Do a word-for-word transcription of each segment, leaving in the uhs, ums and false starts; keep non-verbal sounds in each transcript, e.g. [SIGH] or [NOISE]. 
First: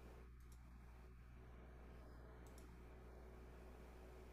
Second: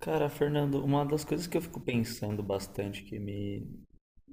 Cara, Fernando, uma das coisas que eu fico pensando bastante, que me,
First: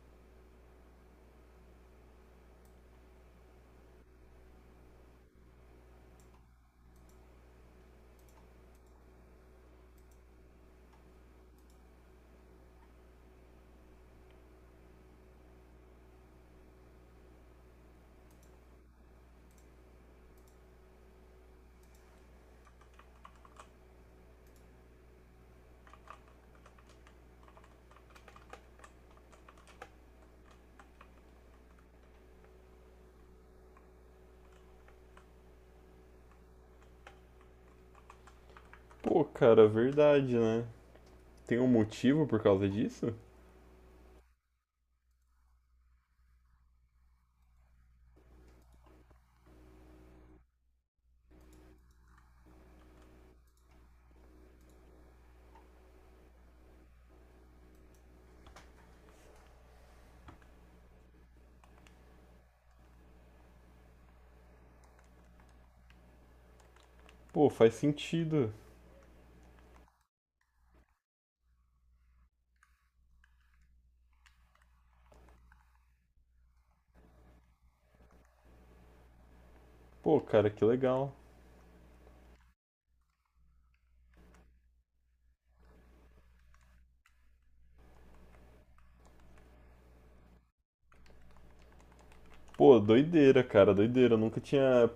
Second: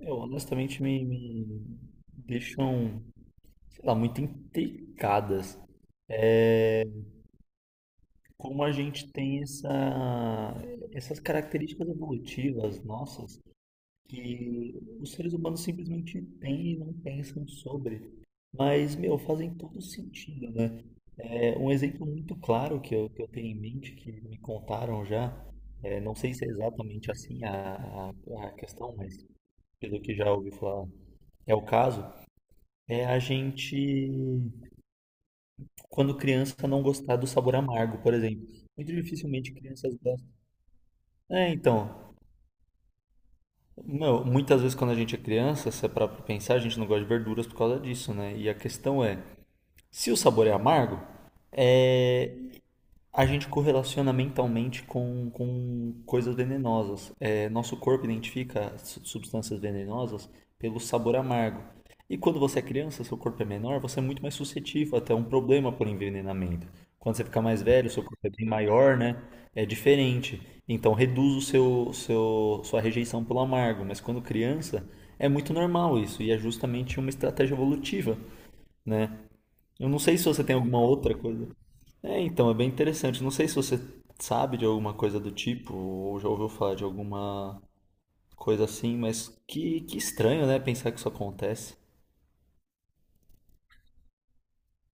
eu, honestamente me, me deixam, sei lá, muito intricadas, é como a gente tem essa, essas características evolutivas nossas que os seres humanos simplesmente têm e não pensam sobre, mas, meu, fazem todo sentido, né? É, um exemplo muito claro que eu, que eu tenho em mente, que me contaram já, é, não sei se é exatamente assim a, a, a questão, mas pelo que já ouvi falar, é o caso, é a gente, quando criança, não gostar do sabor amargo, por exemplo. Muito Pô, dificilmente cara, crianças gostam. verdade, né? É, Tem um então, motivo por causa disso? meu, muitas vezes quando a gente é criança, se é pra pensar, a gente não gosta de verduras por causa disso, né? E a questão é, se o sabor é amargo, é, a gente correlaciona mentalmente com, com coisas venenosas. É, nosso corpo identifica su- substâncias venenosas pelo sabor amargo. E quando você é criança, seu corpo é menor, você é muito mais suscetível até um problema por envenenamento. Quando você fica Pô, mais faz velho, seu corpo é bem sentido. maior, né? É diferente. Então reduz o seu, seu, sua rejeição pelo amargo. Mas quando criança, é muito normal isso. E é justamente uma estratégia evolutiva, né? Eu não sei Pô, se você cara, tem que alguma legal. outra coisa. É, então, é bem interessante. Não sei se você sabe de alguma coisa do tipo, ou já ouviu falar de alguma coisa assim, mas que, que estranho, né? Pensar que isso acontece. Pô, doideira, cara, doideira. Eu nunca tinha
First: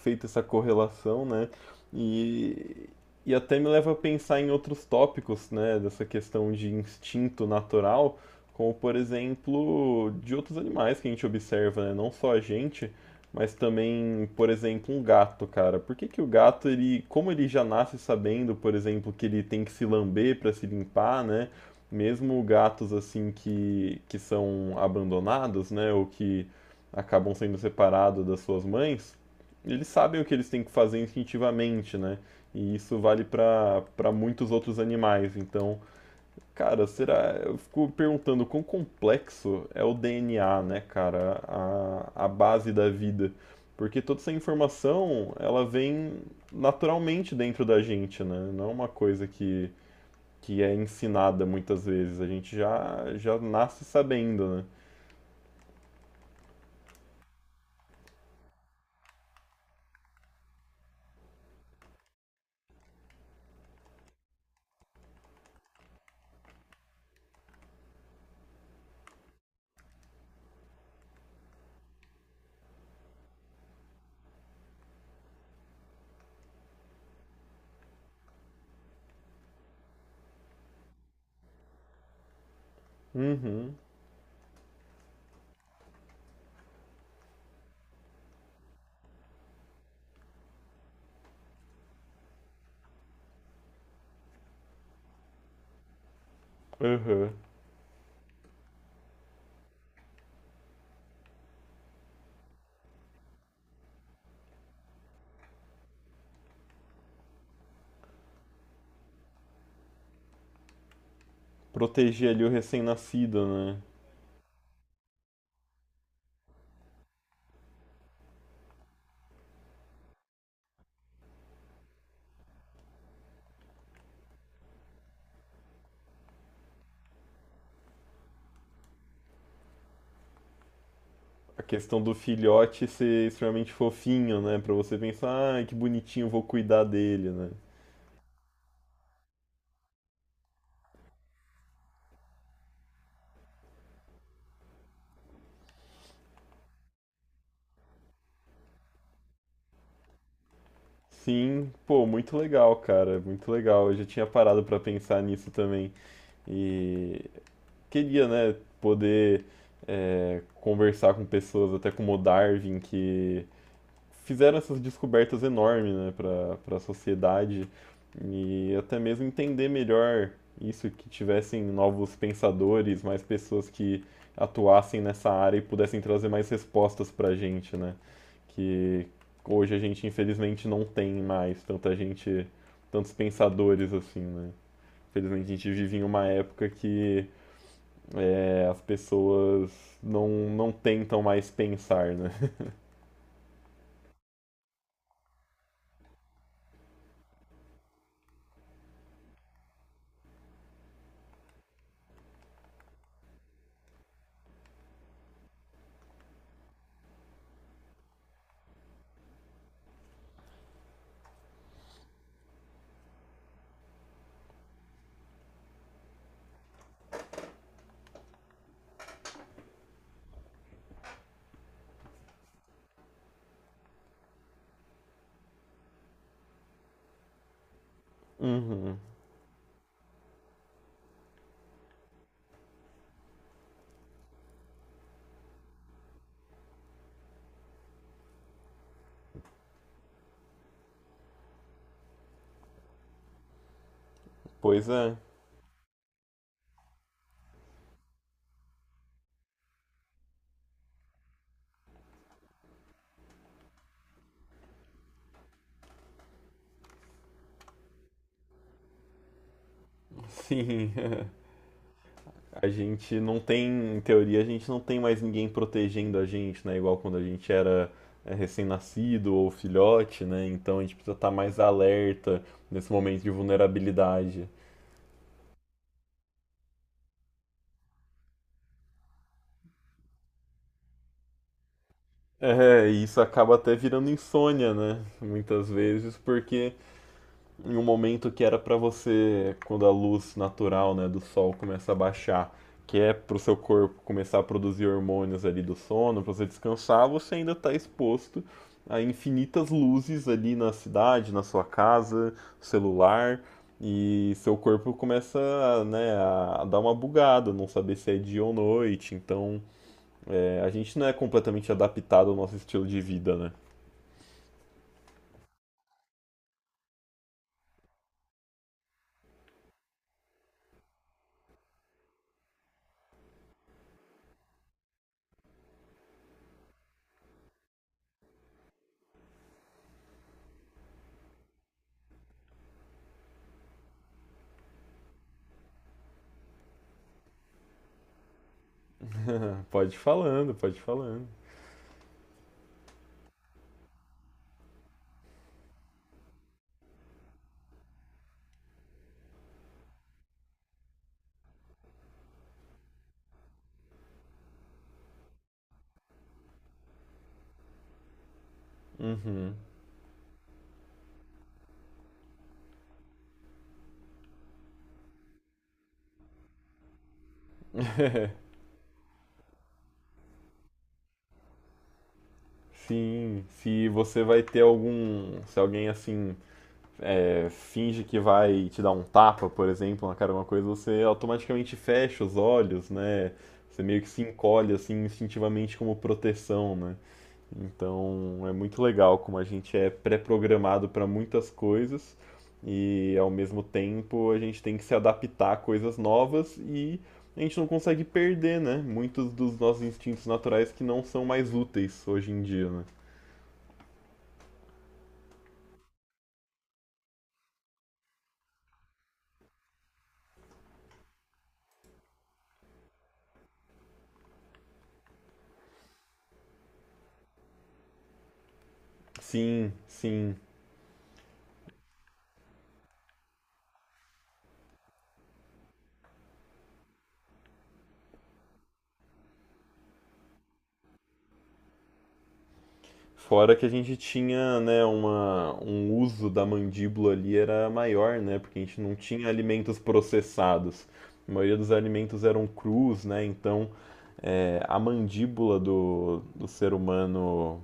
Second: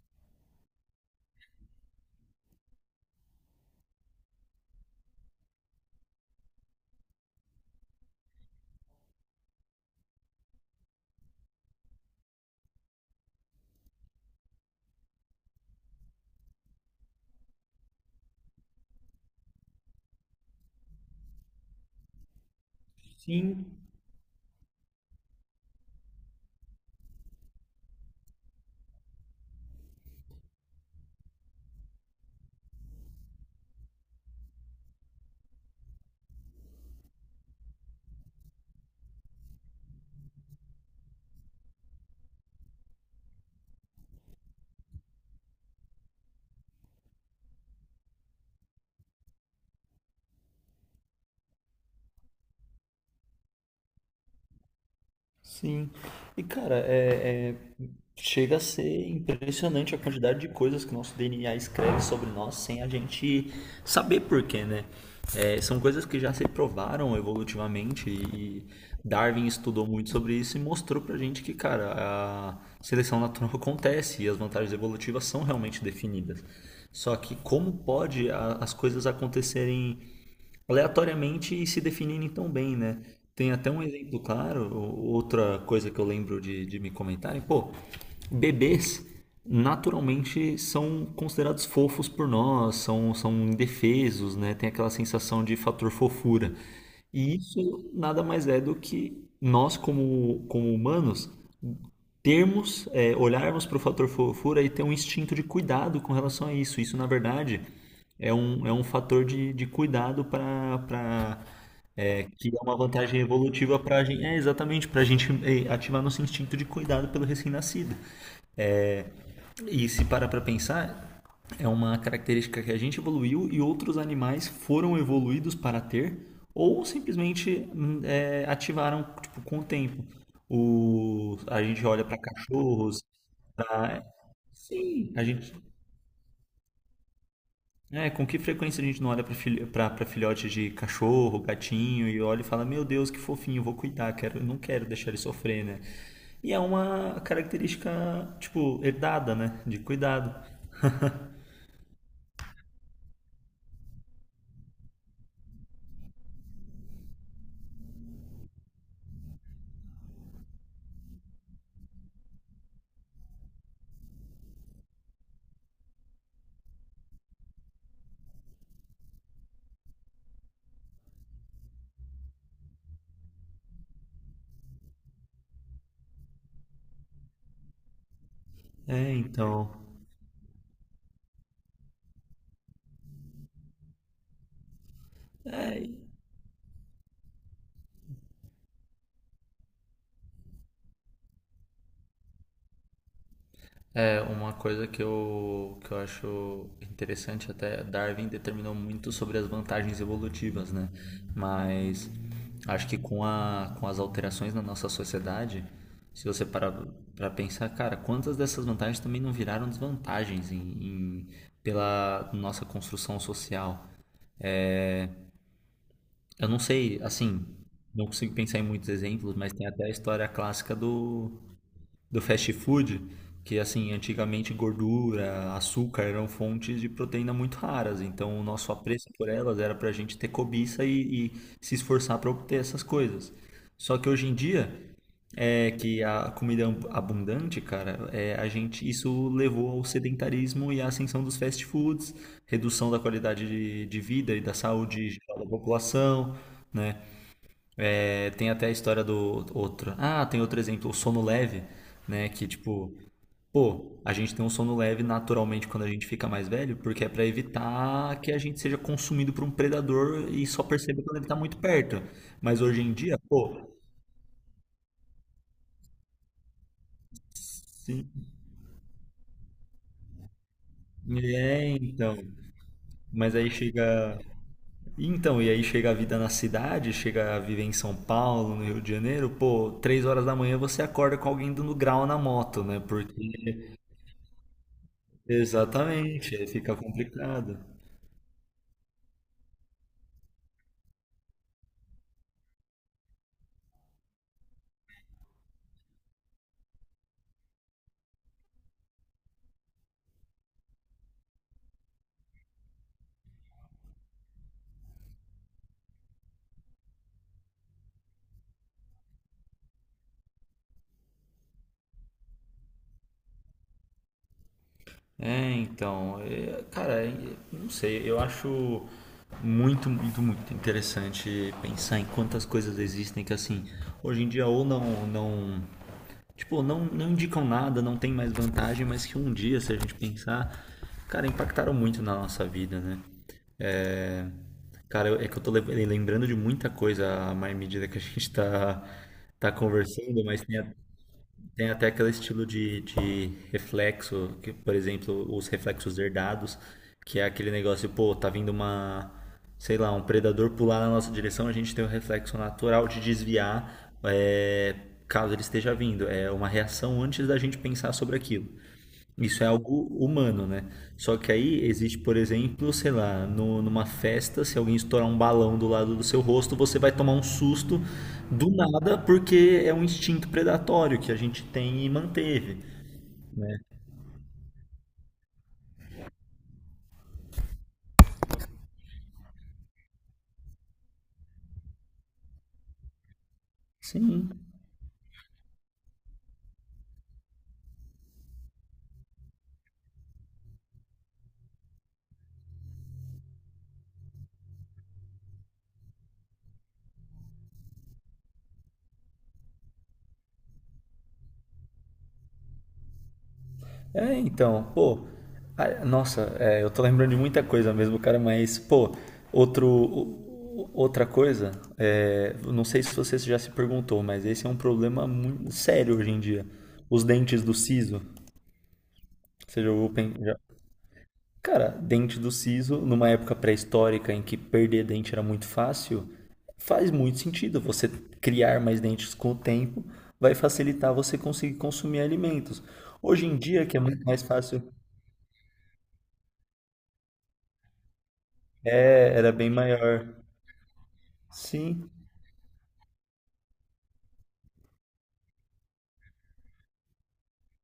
feito essa correlação, né? E, e até me leva a pensar em outros tópicos, né? Dessa questão de instinto natural, como por exemplo, de outros animais que a gente observa, né? Não só a gente, mas também, por exemplo, um gato, cara. Por que que o gato, ele, como ele já nasce sabendo, por exemplo, que ele tem que se lamber para se limpar, né? Mesmo gatos assim Sim. que, que são abandonados, né? Ou que acabam sendo separados das suas mães, eles sabem o que eles têm que fazer instintivamente, né? E isso vale para para muitos outros animais. Então, cara, será. Eu fico perguntando quão complexo é o D N A, né, cara? A, a base da vida. Porque toda essa informação, ela vem naturalmente dentro da gente, né? Não é uma coisa que, que é ensinada muitas vezes. A gente já, já nasce sabendo, né? Sim. E cara, é, é- chega a ser impressionante a quantidade de coisas que o nosso D N A escreve sobre nós sem a gente saber porquê, né? É, são coisas que já se provaram evolutivamente e Darwin estudou muito sobre isso e mostrou pra gente que, cara, a seleção natural [LAUGHS] acontece e as vantagens evolutivas são realmente definidas. Só que como pode a- as coisas acontecerem aleatoriamente e se definindo tão bem, né? Tem até Uhum, um exemplo claro, o- outra coisa que eu lembro de, de me comentarem, pô, bebês naturalmente são considerados fofos por nós, são, são indefesos, né? Tem aquela sensação de fator fofura. uhum. E isso nada mais é do que nós, como, como humanos, termos, é, olharmos para o fator fofura e ter um instinto de cuidado com relação a isso. Isso, na verdade, é um, é um fator de, de cuidado para é, Proteger ali o que é uma vantagem recém-nascido, evolutiva né? para a gente, é exatamente para a gente é, ativar nosso instinto de cuidado pelo recém-nascido. E se parar para pensar, é uma característica que a gente evoluiu e outros animais foram evoluídos para ter ou simplesmente hum, é, ativaram tipo, com o tempo. O, A a gente questão olha do para filhote cachorros, ser extremamente pra, fofinho, né? Pra você Sim, a gente. pensar, ai, que bonitinho, vou cuidar dele, né? É, com que frequência a gente não olha para filho, pra, pra filhote de cachorro, gatinho e olha e fala: Meu Deus, que fofinho, vou cuidar, quero, não quero deixar ele sofrer, né? E é uma característica, tipo, herdada, né? De cuidado. Sim, pô, muito legal, cara, muito legal. Eu já tinha parado pra pensar nisso também. E queria, né, poder é, conversar com pessoas, até como o Darwin, que fizeram essas descobertas enormes, né, para para a sociedade e até mesmo entender melhor isso, que tivessem novos pensadores, mais pessoas que atuassem nessa área e pudessem trazer mais respostas para a gente, né? Que É, então. hoje a gente infelizmente não tem mais tanta gente, tantos pensadores assim, né? Infelizmente a gente vive em uma época que é, as pessoas não, não tentam mais pensar, né? [LAUGHS] É, uma coisa que eu, que eu acho interessante até, Darwin determinou muito sobre as vantagens evolutivas, né? Mas acho que com a, com as alterações na nossa sociedade, se você parar para pensar, cara, quantas dessas vantagens também não viraram desvantagens em, em- pela nossa construção social? Eu não sei, assim, não consigo pensar em muitos exemplos, mas tem até a história clássica do, do fast food, que assim, antigamente gordura, açúcar eram fontes de proteína muito raras, então o nosso apreço por elas era para a gente ter cobiça e, e se esforçar para obter essas coisas. Só que hoje em dia, é que a comida ab- abundante, cara, é, a gente isso levou ao sedentarismo e à ascensão dos fast foods, redução da qualidade de, de vida e da Pois saúde é, geral da população, né? É, tem até a história do outro. Ah, tem outro exemplo, o sono leve, né? Que tipo, pô, a gente tem um sono leve naturalmente quando a gente fica mais velho, porque é pra evitar que a gente seja consumido por um predador e só sim. perceba quando ele tá [LAUGHS] muito perto. Mas A hoje em gente dia, não pô, tem, em teoria, a gente não tem mais ninguém protegendo a gente, né? Igual quando a gente era sim, é, recém-nascido ou filhote, né? Então a gente precisa estar mais é então. alerta nesse momento de Mas aí chega. vulnerabilidade. Então, e aí chega a vida na cidade, chega a viver em São Paulo, no Rio de Janeiro, pô, três horas da manhã você acorda com alguém dando grau na moto, né? É, e Porque. isso acaba até virando insônia, né? Muitas vezes, Exatamente, aí porque fica complicado. em um momento que era para você, quando a luz natural, né, do sol começa a baixar, que é para o seu corpo começar a produzir hormônios ali do sono, para você descansar, você ainda está exposto a infinitas luzes ali na cidade, na sua casa, celular, e seu corpo começa, né, a, dar uma bugada, não saber se é dia ou noite. Então, é, a gente não é completamente adaptado ao nosso estilo de vida, né? É, então, é, cara, é, não sei, eu acho muito, muito, muito interessante pensar em quantas coisas existem que assim, hoje em dia ou não, não, tipo, não, não indicam nada, não tem mais vantagem, mas que um dia, se a gente pensar, cara, impactaram muito na nossa vida, né? É, cara, eu- é que eu tô le- lembrando de muita coisa à mais medida que a gente tá, tá Pode ir conversando, mas falando, tem. pode ir falando. Tem até aquele estilo de, de reflexo, que, por exemplo, os reflexos herdados, que é aquele negócio, pô, tá vindo uma, sei lá, um predador pular na nossa direção, a gente tem o reflexo natural de desviar, é, caso ele esteja vindo. É uma reação antes da gente pensar sobre aquilo. Isso é Uhum. algo humano, né? Só que aí existe, por exemplo, sei lá, no- numa festa, se alguém estourar um balão do lado do seu rosto, você vai tomar um susto do nada, porque é um instinto predatório que a gente tem e manteve. Sim, se você vai ter algum. Se alguém assim é, finge que vai te dar um tapa, por exemplo, na cara de uma coisa, você automaticamente fecha os olhos, né? Você meio que se Sim. encolhe assim instintivamente como proteção, né? Então é muito legal como a gente é pré-programado para muitas coisas e ao mesmo tempo a gente tem que se adaptar a coisas novas e a gente não consegue perder, né? Muitos dos nossos instintos naturais que não são mais úteis hoje em dia, né? É, então, pô, a- nossa, é, eu tô lembrando de muita coisa mesmo, cara, mas, pô, outro, o- outra coisa, é, eu não sei se você já se perguntou, mas esse é um problema muito sério hoje em dia. Os dentes do siso, você já Sim, ouviu, pen- sim. já. Cara, dente do siso, numa época pré-histórica em que perder dente era muito fácil, faz muito sentido. Você criar mais dentes com o tempo vai facilitar você conseguir consumir alimentos. Hoje em Fora que dia, a que é gente muito mais tinha, fácil, né, uma, um uso da mandíbula ali era maior, né, porque a gente não é, tinha era bem alimentos maior. processados. A maioria dos Sim, alimentos eram crus, né, então é, a mandíbula do, do ser humano.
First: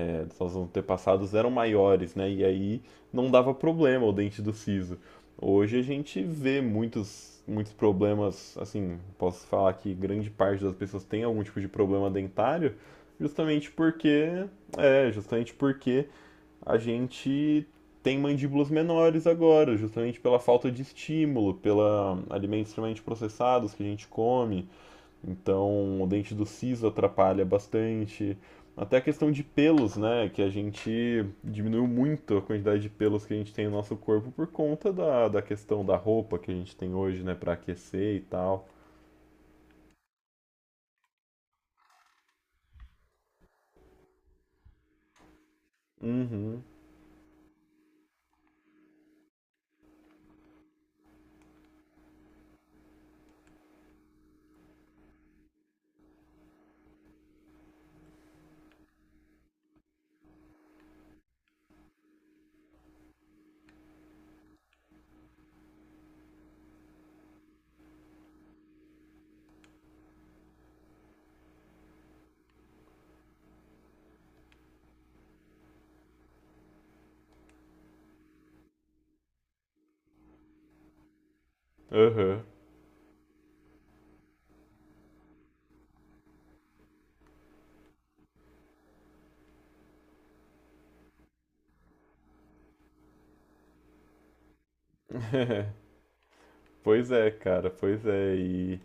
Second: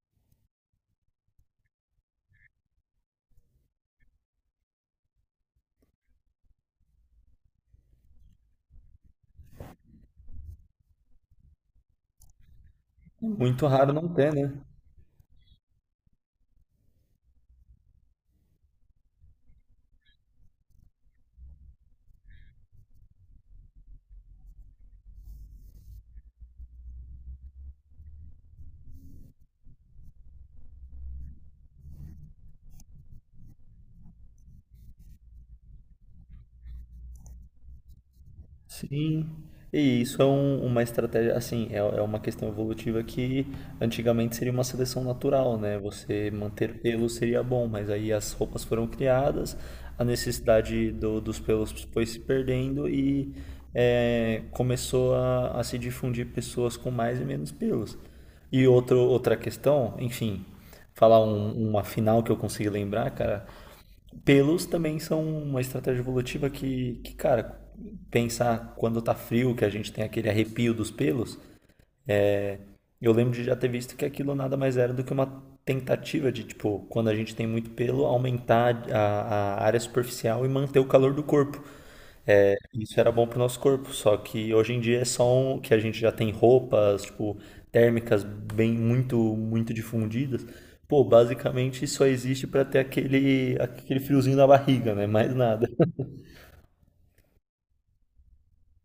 Eles, os antepassados eram maiores, né? E aí não dava problema o dente do siso. Hoje a gente vê muitos, muitos problemas, assim, posso falar que grande parte das pessoas tem algum tipo de problema dentário, muito justamente raro não ter, porque, né? é, justamente porque a gente tem mandíbulas menores agora, justamente pela falta de estímulo, pela alimentos extremamente processados que a gente come, então, o dente do siso atrapalha bastante. Até a questão de pelos, né? Que a gente diminuiu muito a quantidade de pelos que a gente tem no nosso corpo por conta da, da questão da roupa que a gente tem hoje, né? Pra aquecer e tal. Sim, e isso é um- uma estratégia, assim, é, é uma questão evolutiva que antigamente seria uma seleção natural, né? Você Uhum. manter pelos seria bom, mas aí as roupas foram criadas, a necessidade do- dos pelos foi se perdendo e é, começou a, a se difundir pessoas com mais e menos pelos. E outro, outra questão, enfim, falar um- uma final que eu consegui lembrar, cara, pelos também são uma estratégia evolutiva que, que, cara, pensar quando tá frio, que a gente tem aquele arrepio dos pelos, eu lembro de já ter visto que aquilo nada mais era do que uma tentativa de, tipo, quando a gente tem muito pelo, aumentar a, a área superficial e manter o calor do corpo. Aham. É, isso era bom pro nosso corpo, só que hoje em dia é só um, que a gente já tem roupas, tipo, térmicas bem muito, muito difundidas. Pô, basicamente só existe pra ter aquele, aquele friozinho na barriga, né? Mais nada. Pois é, cara, pois é. E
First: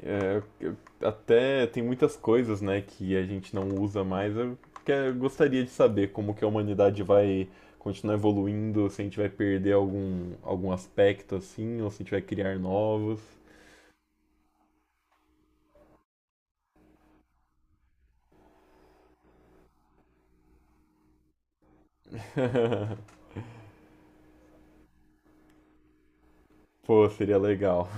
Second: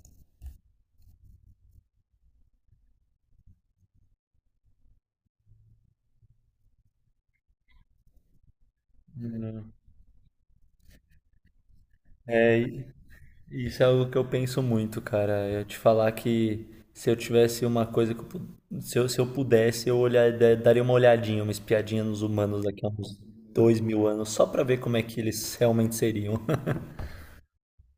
é, eu- até tem muitas coisas, né, que a gente não usa mais. Eu que- eu gostaria de saber como que a humanidade vai continuar evoluindo, se a gente vai perder Hum, algum, algum aspecto assim, ou se a gente vai criar É, i- novos. isso é algo que eu penso muito, cara. Eu te falar que se eu tivesse uma coisa que eu, pu- se eu, se eu pudesse, eu olhar, da- daria uma olhadinha, uma espiadinha nos humanos daqui a uns dois mil anos, só pra ver como é que eles realmente seriam. Pô, seria legal.